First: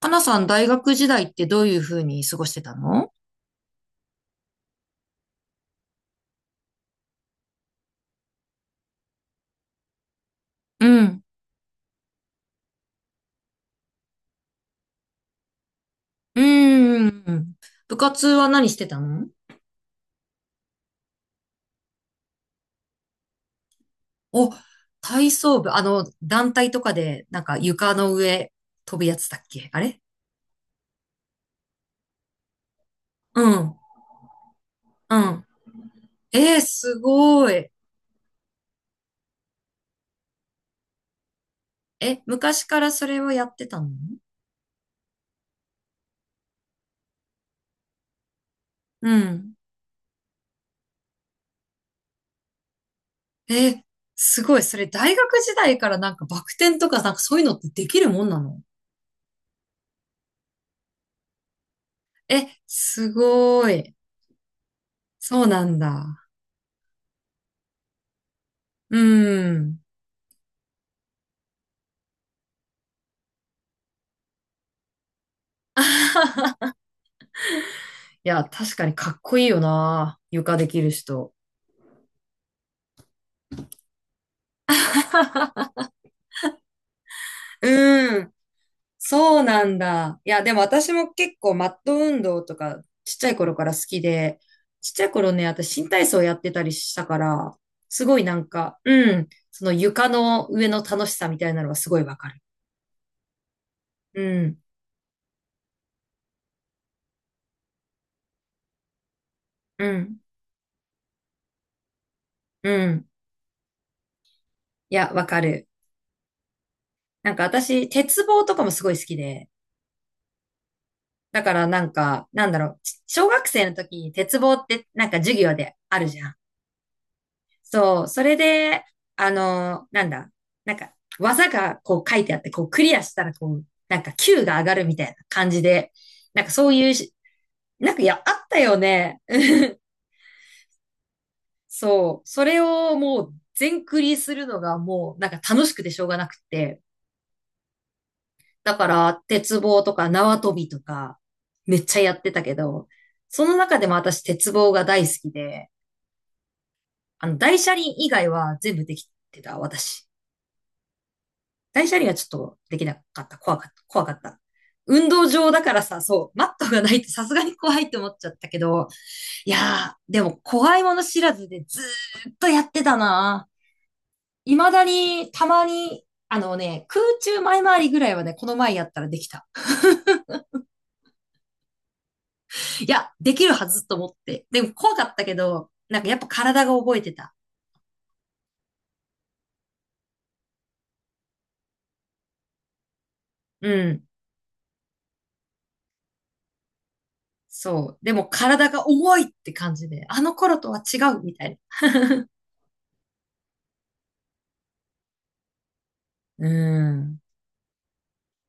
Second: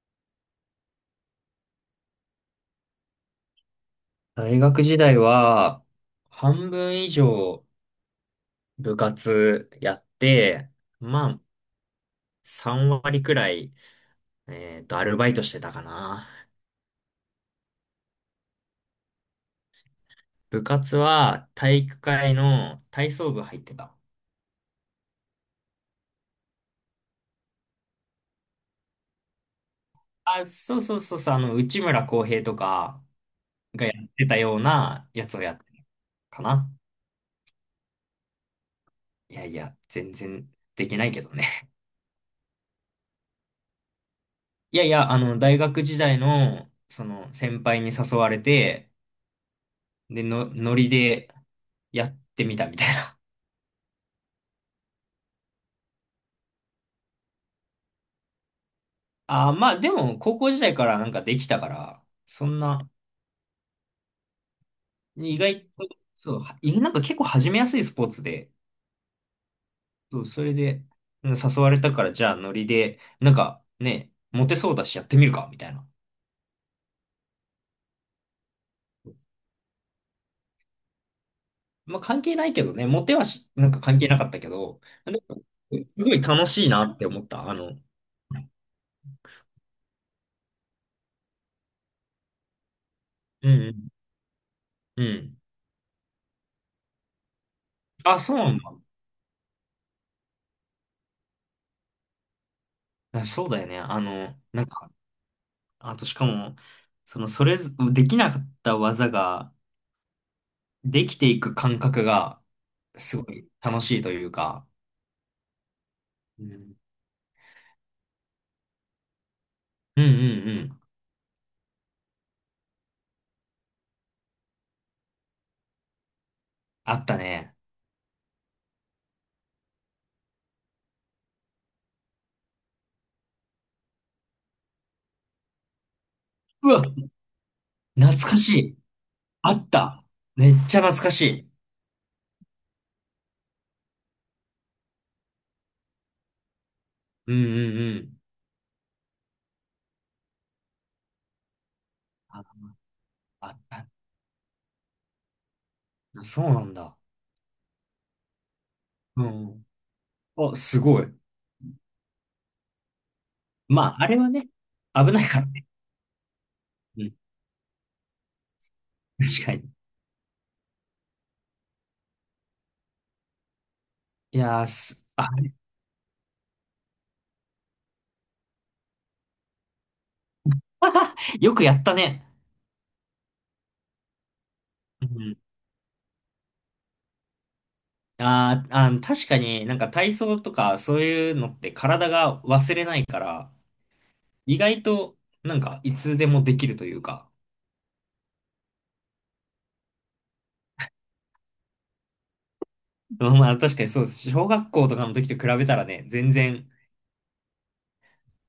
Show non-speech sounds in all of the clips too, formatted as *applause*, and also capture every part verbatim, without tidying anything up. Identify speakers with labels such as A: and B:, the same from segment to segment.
A: かなさん、大学時代ってどういうふうに過ごしてたの？
B: 大学時代は、半分以上部活やって、
A: うん。
B: まあ、さんわり割くらい、えっと、アルバイトしてたかな。
A: うーん。部活は何してたの？
B: 部活は体育会の体操部入ってた。
A: お、体操部、あの、団体とかで、なんか床の上飛ぶやつだっけあれ？
B: あ、そうそうそうそう、あの、内村航平とか
A: うん。
B: がやってたような
A: う
B: やつを
A: ん。
B: やってたか
A: えー、
B: な。
A: すごい。
B: いやいや、全然できないけどね。*laughs*
A: え、昔からそれをやってたの？
B: いやいや、あの、大学時代の、その、先輩に誘われて、
A: うん。
B: で、の、ノリでやってみたみたいな。
A: えー、すごい。それ大学時代からなんかバク転とかなんかそういうのってできるもんなの？
B: ああ、まあでも、高校時代からなんかできたから、
A: え、
B: そんな、
A: すごい。
B: 意
A: そうな
B: 外と、
A: んだ。
B: そう、いなんか結構始めやすいスポーツで、
A: うん。
B: そう、それで、うん誘われたから、じゃあノリで、なんかね、モテそうだしやってみるか、みたいな。
A: *laughs* いや、確かにかっこいいよな。床できる人。
B: まあ関係ないけどね、モテはし、なんか関係なかったけど、でも
A: *laughs*
B: すごい楽しいなって思った。あの、うん、
A: うん。そうなんだ。いや、でも私も結構マット運動とかちっちゃい
B: う
A: 頃から好
B: ん。
A: きで、ちっち
B: う
A: ゃい頃
B: ん
A: ね、私新体操やってたりしたから、すご
B: あ、
A: いな
B: そう
A: ん
B: なんだ。
A: か、うん、その床の上の楽しさみたいなのはすごいわかる。
B: あそうだよね。あ
A: う
B: の、
A: ん、
B: なんか、あとしかも、その、それぞ、できなかった技が、
A: うん、
B: できていく感覚が、
A: うん。
B: すごい楽しいというか、
A: いや、わかる。
B: うん、うん
A: なんか私、鉄棒とかもすごい好きで、
B: うんうん。
A: だからなんか、なんだろう、ち小学生の時に鉄棒ってなんか授業であるじゃん。
B: あったね。
A: そう、それで、あの、なんだ、なんか、技がこう書いてあって、こうクリアしたら、こう、なんか Q が上がるみたいな感じで、なんかそ
B: う
A: う
B: わ、
A: いうし、なんかい
B: 懐
A: や、あ
B: か
A: っ
B: し
A: たよ
B: い。
A: ね。
B: あっ
A: *laughs*
B: た。めっちゃ懐かしい。
A: そう、それをもう全クリするのがもう、なんか楽しくてしょうがなくて、
B: うんうんうん。
A: だから、鉄棒とか縄跳びとか、めっちゃやってた
B: あ、
A: けど、そ
B: あ、
A: の中で
B: た
A: も私、鉄棒が大好きで、
B: そうなんだ。
A: あの、大車輪以外は全部でき
B: う
A: てた、
B: ん。
A: 私。
B: あ、すごい。
A: 大車輪はちょっとできなかった。怖かった。
B: まあ、
A: 怖
B: あ
A: か
B: れ
A: っ
B: は
A: た。
B: ね、
A: 運
B: 危ない
A: 動
B: から
A: 場だ
B: ね。
A: からさ、そう、マットがない
B: う
A: と
B: ん。
A: さすがに怖いって思っちゃったけど、
B: 確
A: い
B: かに。
A: やー、でも怖いもの知らずでずーっとやってたな。
B: いやー、
A: 未だ
B: す、あ、
A: に、たまに、あのね、空中前回りぐらいはね、この前やったらできた。
B: よくやったね。
A: いや、できるはずと思って。でも怖か
B: う
A: ったけ
B: ん。
A: ど、なんかやっぱ体が覚えてた。
B: あーあー、確かになんか体操とかそういうのって体が忘れないから、
A: うん。
B: 意外と、なんか、いつでもできるというか。
A: そう。でも体が重いって感じで、あの頃とは違うみたいな。
B: まあまあ、確かにそうです。小学校とかの時と比べたらね、全
A: *laughs* う
B: 然、
A: ん。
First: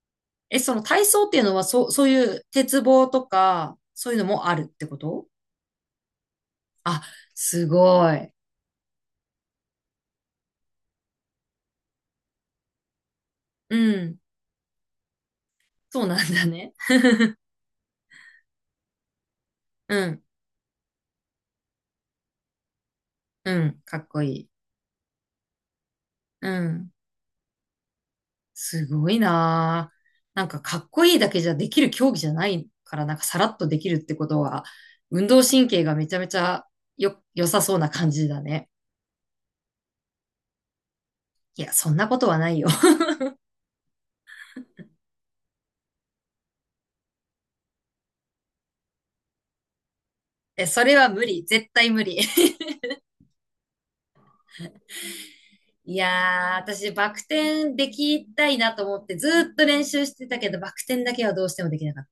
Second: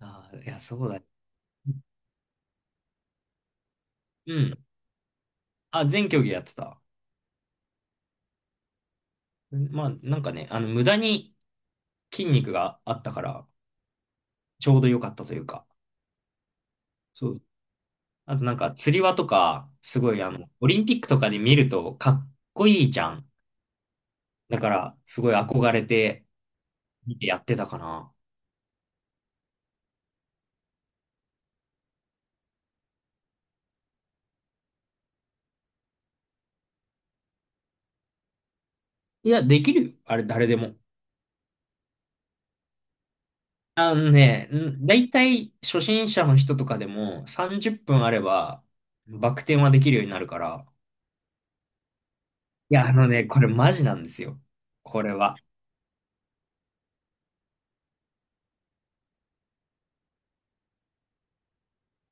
B: あー、い
A: え、
B: や、
A: そ
B: そ
A: の
B: うだ。
A: 体操っていうのは、そう、そういう鉄棒とか、そういうの
B: う
A: もあ
B: ん。
A: るってこと？
B: あ、全競技やってた。
A: あ、すごい。
B: まあ、なんかね、あの、無駄に筋肉があったから、
A: うん。
B: ちょうど良かったというか。
A: そうなんだね。
B: そう。あとなんか、釣り輪とか、す
A: う
B: ごい、
A: ん。
B: あの、オリンピックとかで見ると、かっこいいじゃん。
A: うん。かっこいい。
B: だから、すごい憧れて、
A: うん。
B: 見てやってたかな。
A: すごいなぁ。なんかかっこいいだけじゃできる競技じゃないから、なんかさらっとできるってことは、運動神経がめちゃめちゃよ、良さそうな感じだね。
B: いや、できるよ。あれ、誰でも。
A: いや、そんなことはないよ。*laughs*
B: あのね、んだいたい初心者の人とかでもさんじゅっぷんあればバク転はできるようになるか
A: え、
B: ら。
A: それは無理。絶対無理。
B: いや、あのね、これマジなんですよ。これは。
A: いやー、私、バク転できたいなと思って、ずーっと練習してたけど、バク転だけはどうしてもできなかっ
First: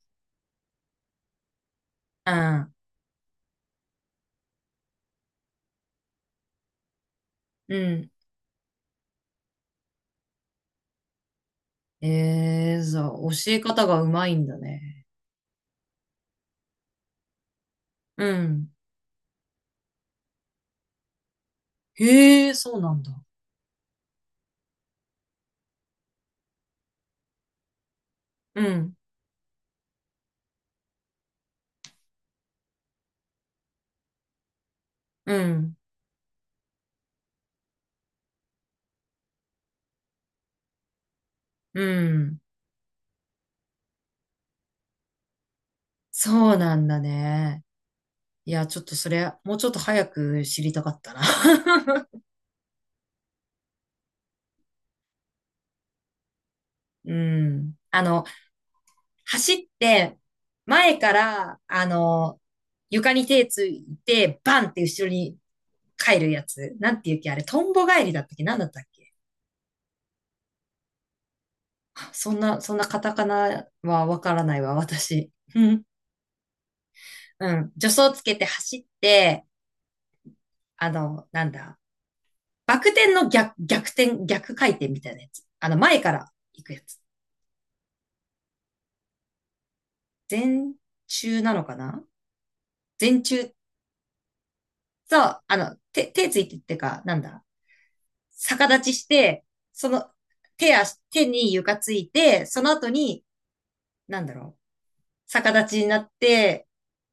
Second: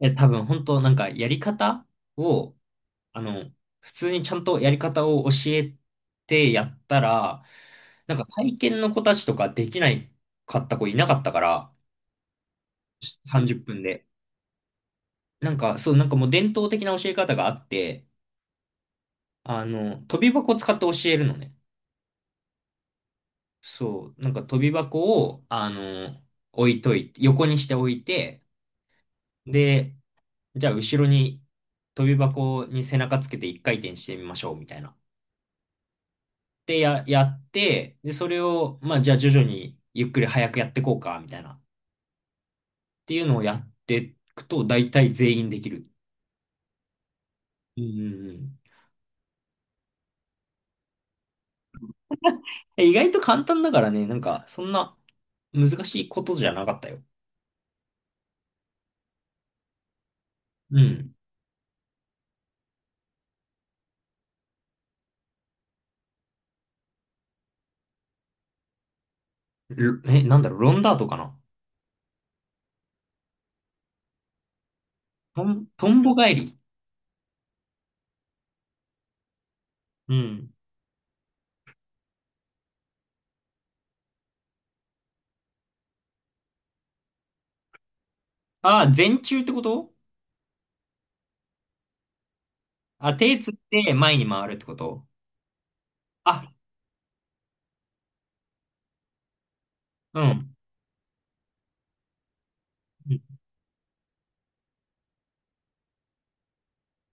B: え、多分本当なんかやり方を、
A: た。
B: あの、普通にちゃんとやり方を教えてやったら、
A: うん。うん。
B: なんか体験の子たちとかできないかった子いなかったから、
A: えー、そう、教
B: 30
A: え
B: 分
A: 方が
B: で。
A: うまいんだね。
B: なんか、そう、なんかもう伝統的な教え方があって、
A: うん。
B: あの、跳び箱を使って教えるのね。
A: へえ、そうなんだ。
B: そう、なんか飛び箱を、あの、置いといて、横にして置いて、
A: うん。
B: で、じゃあ後ろに飛び箱に背中つけて一回転してみましょう、みたいな。
A: うん。
B: で、や、やって、で、それを、まあ、じゃあ徐々にゆっくり早くやってこうか、みたいな。っ
A: うん。
B: ていうのをやっていくと、大体全員できる。
A: そうなんだね。
B: うんうんう
A: い
B: ん。
A: や、ちょっとそれ、もうちょっと早く知りたかったな。*laughs*
B: え意外と簡単だからね、なんか、そんな難しいことじゃなかったよ。
A: うん。あの、走って、
B: う
A: 前か
B: ん。
A: ら、あの、床に手ついて、バンって後ろに帰るやつ。なんていうっけあれ、トンボ帰りだったっけなんだったっけ？
B: ろえ、なんだろう、ロンダートかな
A: そんな、そんなカタカナはわからないわ、私。
B: ト
A: *laughs* う
B: ン、
A: ん。
B: トンボ返り。
A: うん。助走つけて走って、
B: うん。
A: あの、なんだ。バク転の逆、逆転、逆回転みたいなやつ。あの、前から行くやつ。
B: ああ、前中ってこと？
A: 前中なのかな？
B: あ、
A: 前
B: 手つ
A: 中
B: って前に回るってこと？
A: と、あの、手、手つ
B: あ、
A: いてってか、なんだ。逆立ちして、その、
B: うん。う
A: 手足、手に床ついて、その後に、
B: ん
A: なんだろう。逆立ちになって、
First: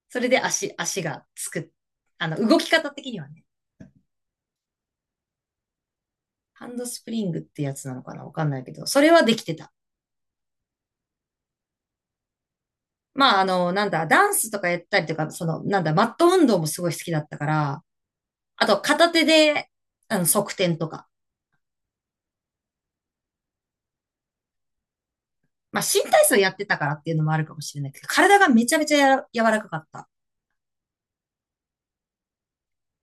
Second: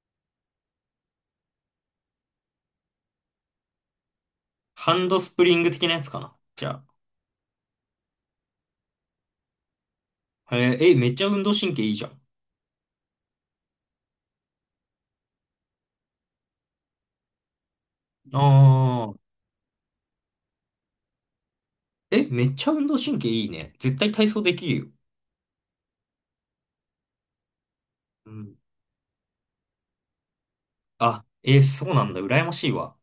A: それで足、足がつく。あの、動き方的にはね。
B: ハンドスプリング的なやつかな。じ
A: ハン
B: ゃ
A: ドスプリングってやつなのかなわかんないけど、それはできてた。
B: あ。へえ、え、めっちゃ運動神経いいじゃん。
A: まあ、あの、なんだ、ダンスとかやったりとか、その、なんだ、マット運動もすごい好きだったから、あと、片
B: ああ。
A: 手で、あの、側転とか。
B: え、めっちゃ運動神経いいね。絶対体操できるよ。
A: まあ、新体操やってたからっていうのもあるかもしれないけど、
B: う
A: 体が
B: ん。
A: めちゃめちゃやら柔らかかった。
B: あ、え、そうなんだ。羨ましいわ。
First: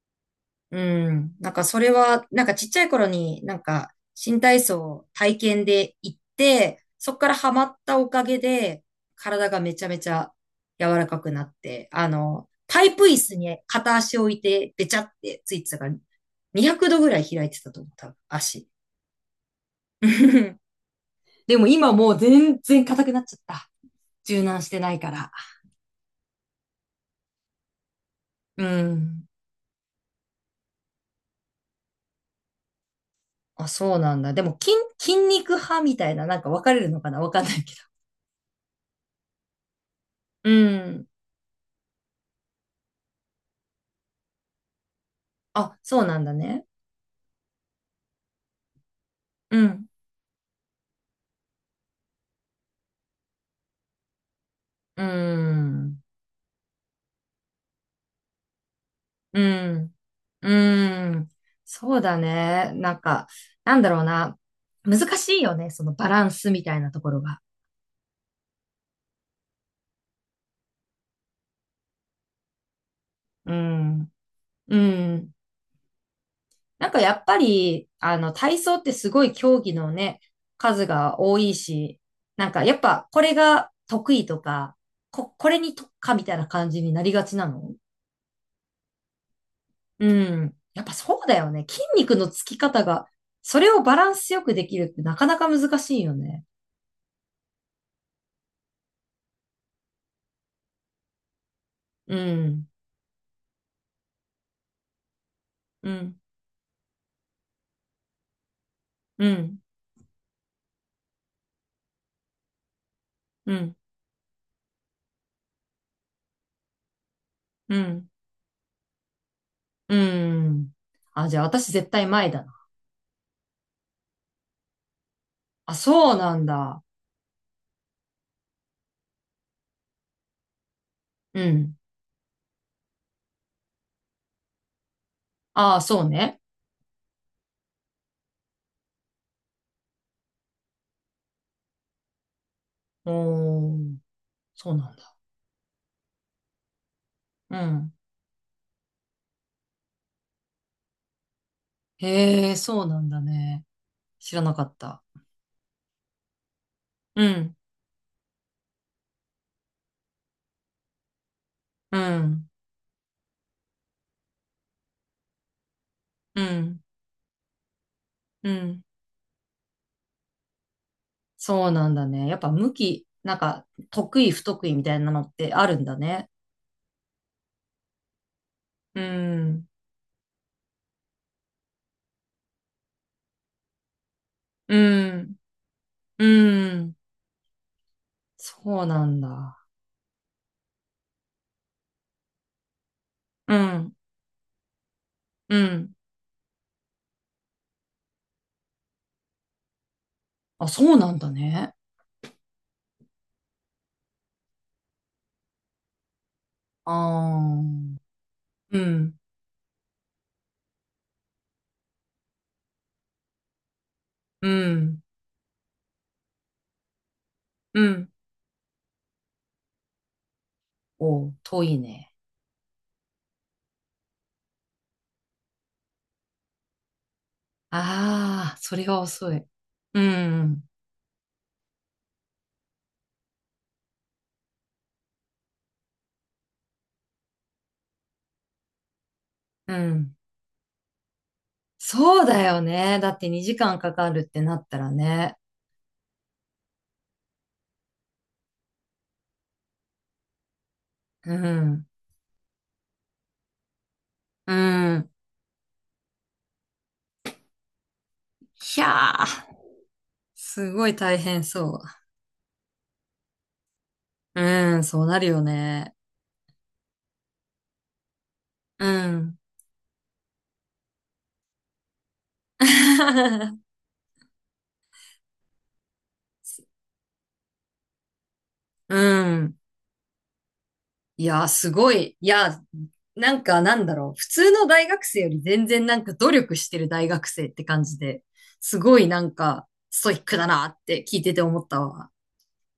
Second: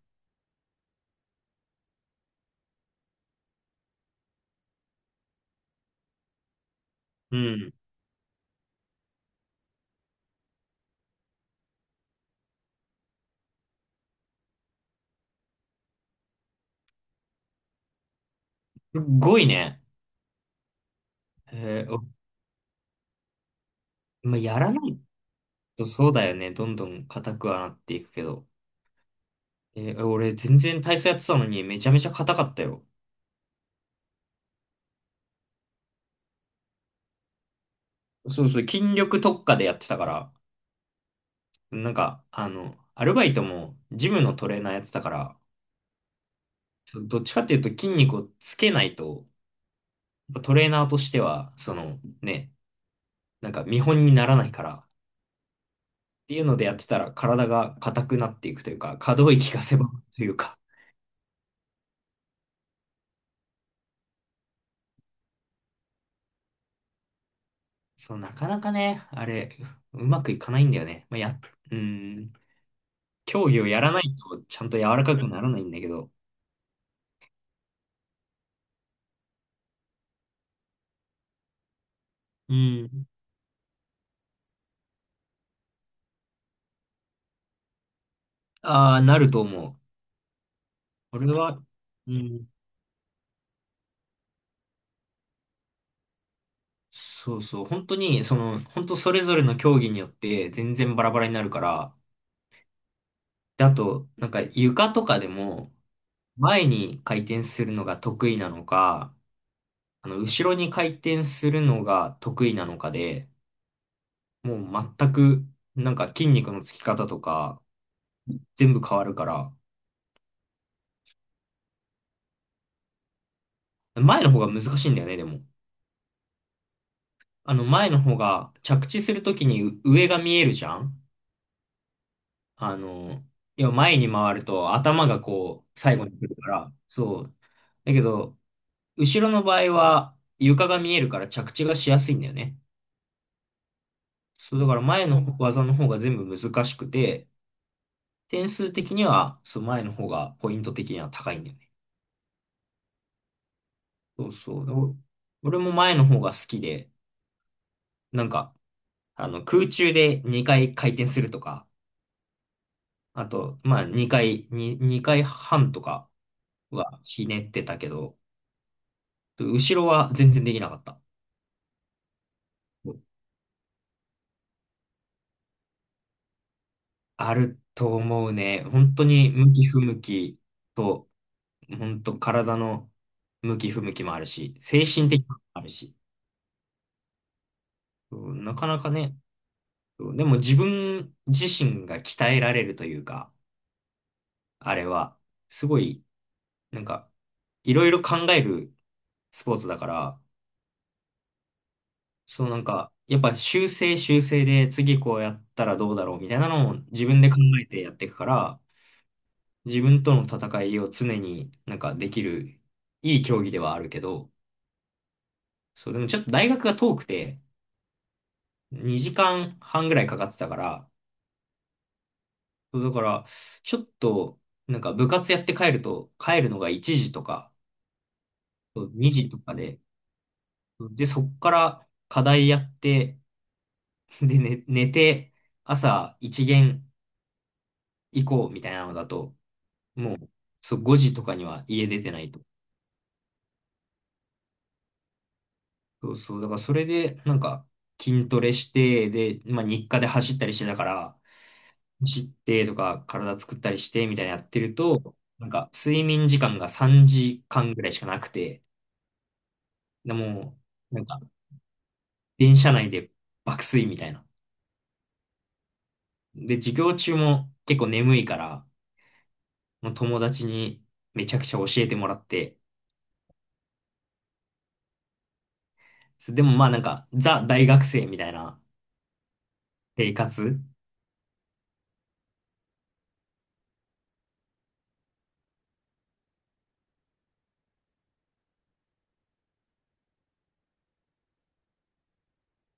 A: うん。なんかそれは、なんかちっちゃい頃になんか新体操を体験で行って、そこから
B: う
A: ハマ
B: ん。
A: ったおかげで、体がめちゃめちゃ柔らかくなって、あの、パイプ椅子に片足を置いて、べちゃってついてたから、にひゃくどぐらい開いてたと思う、多分、足。
B: すっごいね。
A: *laughs* でも
B: え
A: 今
B: ー、お
A: もう全然硬くなっちゃった。
B: まあ、
A: 柔
B: や
A: 軟し
B: らな
A: てない
B: い
A: から。
B: とそうだよね。どんどん硬くはなっていくけど。
A: うん。
B: えー俺全然体操やってたのにめちゃめちゃ硬かったよ。
A: あ、そうなんだ。でも筋、筋肉派みたいな、なんか分かれるのかなわかんないけど。
B: そうそう、筋力特化でやってたから。
A: うん。
B: なんか、あの、アルバイトもジムのトレーナーやってたから、
A: あ、そうなんだね。
B: どっちかっていうと筋肉をつけないと、
A: うん。
B: トレーナーとしては、そのね、なんか見本にならないから、っ
A: うーん。
B: ていうのでやってたら体が硬くなっていくというか、可動
A: う
B: 域が狭
A: ん。
B: くという
A: う
B: か、
A: ーん。そうだね。なんか、なんだろうな。難しいよね。そのバランスみたいなところが。
B: そう、なかなかね、あれ、うまくいかないんだよね。まあ、や、うん、競
A: う
B: 技をやらな
A: ん。
B: いとちゃん
A: う
B: と柔らかく
A: ん。
B: ならないんだけど、
A: なんかやっぱり、あの、体操ってすごい競技のね、数が多いし、なん
B: う
A: かやっ
B: ん、
A: ぱこれが得意とか、こ、これに特化みたいな感じになりがちなの？
B: ああ、なると思う。
A: うん。やっぱそう
B: 俺
A: だよ
B: は、
A: ね。筋
B: う
A: 肉のつ
B: ん
A: き方が、それをバランスよくできるってなかなか難しいよね。
B: そうそう、本当に、その、本当それぞれの競技によって全然バラバラになるから、
A: うん。
B: で、あと、なんか床とかでも、
A: うん。
B: 前に回転するのが得意なのか、
A: うん。
B: あの、後ろに回転するのが得意なのかで、
A: うん。
B: もう全く、なんか筋肉のつき方とか、
A: うん。
B: 全部変わるから、
A: うん。あ、じゃあ私絶対前だな。
B: 前の方が難しいんだよね、でも。
A: あ、そうなんだ。
B: あの、前の方が着地するときにう上が見えるじゃん
A: うん。
B: あの、いや、前に回ると頭がこ
A: ああ、
B: う、最
A: そ
B: 後
A: う
B: に来る
A: ね。
B: から、そう、だけど、後ろの場合は床が見えるから着地がしやすいんだよね。
A: おー、
B: そう、だ
A: そ
B: か
A: う
B: ら
A: なん
B: 前
A: だ。
B: の技の方が全部難しくて、
A: うん。
B: 点数的には、そう、前の方がポイント的には高いんだよね。
A: へえ、そうなんだね。
B: そう
A: 知ら
B: そ
A: なか
B: う。
A: っ
B: お
A: た。
B: 俺も前の方が好きで、
A: うん。
B: なんか、あの、空中でにかい回転するとか、
A: うん。
B: あと、まあにかい、ににかいはんとか
A: うん。
B: はひねってたけど、
A: うん。
B: 後ろは全然できなかった。
A: そうなんだね。やっぱ向き、なんか、得意不得意みたいなのってあるんだね。
B: あると思うね。本
A: う
B: 当に向き
A: ん、
B: 不向きと、本当体の向き不向きもあるし、
A: う
B: 精神的なの
A: ん、
B: もあるし、
A: うん、
B: うんなかな
A: そう
B: か
A: な
B: ね、
A: んだ。
B: うんでも自分自身が鍛えられるというか、
A: うん、
B: あれは、
A: う
B: すご
A: ん。
B: い、なんか、いろいろ考えるスポーツだから、
A: あ、そうなんだね。
B: そうなんか、やっぱ修正修正で次こうやったらどうだろうみたいなのを自分で考
A: あ
B: えてやっ
A: ー、
B: ていくから、
A: うん、
B: 自分との戦いを常になんかできるいい競技ではあるけど、
A: うん、
B: そう、でもちょっと大学が遠くて、
A: うん。
B: にじかんはんぐらいかかってたから、
A: おう、遠いね。
B: そうだから、ちょっと、なんか部活やって帰ると、帰るのがいちじとか、
A: ああ、それは
B: にじ
A: 遅
B: と
A: い。
B: かで、
A: うん、
B: で、そっから課題やって、で、ね、寝て、朝一限行こうみたいなのだと、
A: う
B: も
A: ん。
B: う、そう、ごじとかには家出てな
A: そう
B: いと。
A: だよね。だってにじかんかかるってなったらね。
B: そうそう、だからそれで、なんか、筋トレして、で、まあ日課で走ったりしてたから、
A: うん、
B: 走ってとか体作ったりしてみたいなやっ
A: う
B: てる
A: ん。
B: と、なんか睡眠時間がさんじかんぐらいしかなくて、
A: ひゃー、
B: でも
A: すごい
B: う、なん
A: 大
B: か
A: 変そ
B: 電車内で爆睡みたいな。
A: う。うん、そうなるよね。
B: で、授業中も結構眠いから、
A: うん。
B: もう友達にめちゃくちゃ教えてもらって、
A: *laughs*
B: そでもまあなんかザ大学生みたいな
A: うん。
B: 生活、
A: いやー、すごい。いやー、なんかなんだろう。普通の大学生より全然なんか努力してる大学生って感じで、すごいなんかストイックだなって聞いてて思ったわ。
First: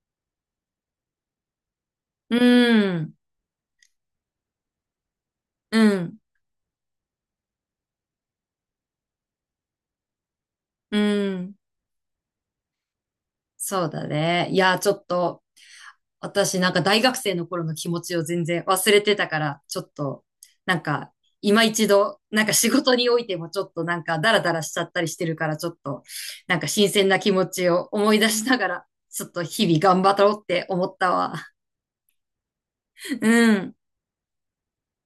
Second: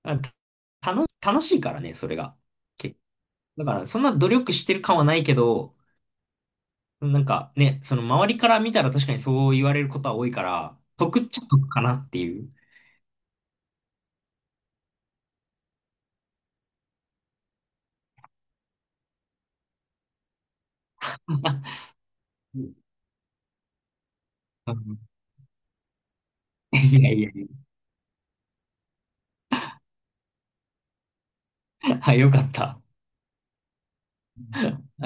B: あた楽しいからね、それ
A: う
B: が。け
A: ん、
B: だからそんな努力してる感はないけど、
A: うん、
B: なんかね、その周りから見たら確かにそう言われることは多いから、
A: う
B: 得っちゃ
A: ん。
B: 得かなっていう。
A: そうだね。いやー、ちょっと私なんか大学生の頃の気持ちを全然忘れてたから、ちょっと、なんか、今一度、なんか
B: *laughs* う
A: 仕
B: ん
A: 事においてもちょっとなんかダラダラしちゃったりしてるから、ちょっと、なんか
B: い
A: 新鮮
B: や
A: な
B: いや
A: 気持
B: い
A: ちを思い出しながら、ちょっと日々頑張ろうって思ったわ。
B: や。はいよかった。
A: うん。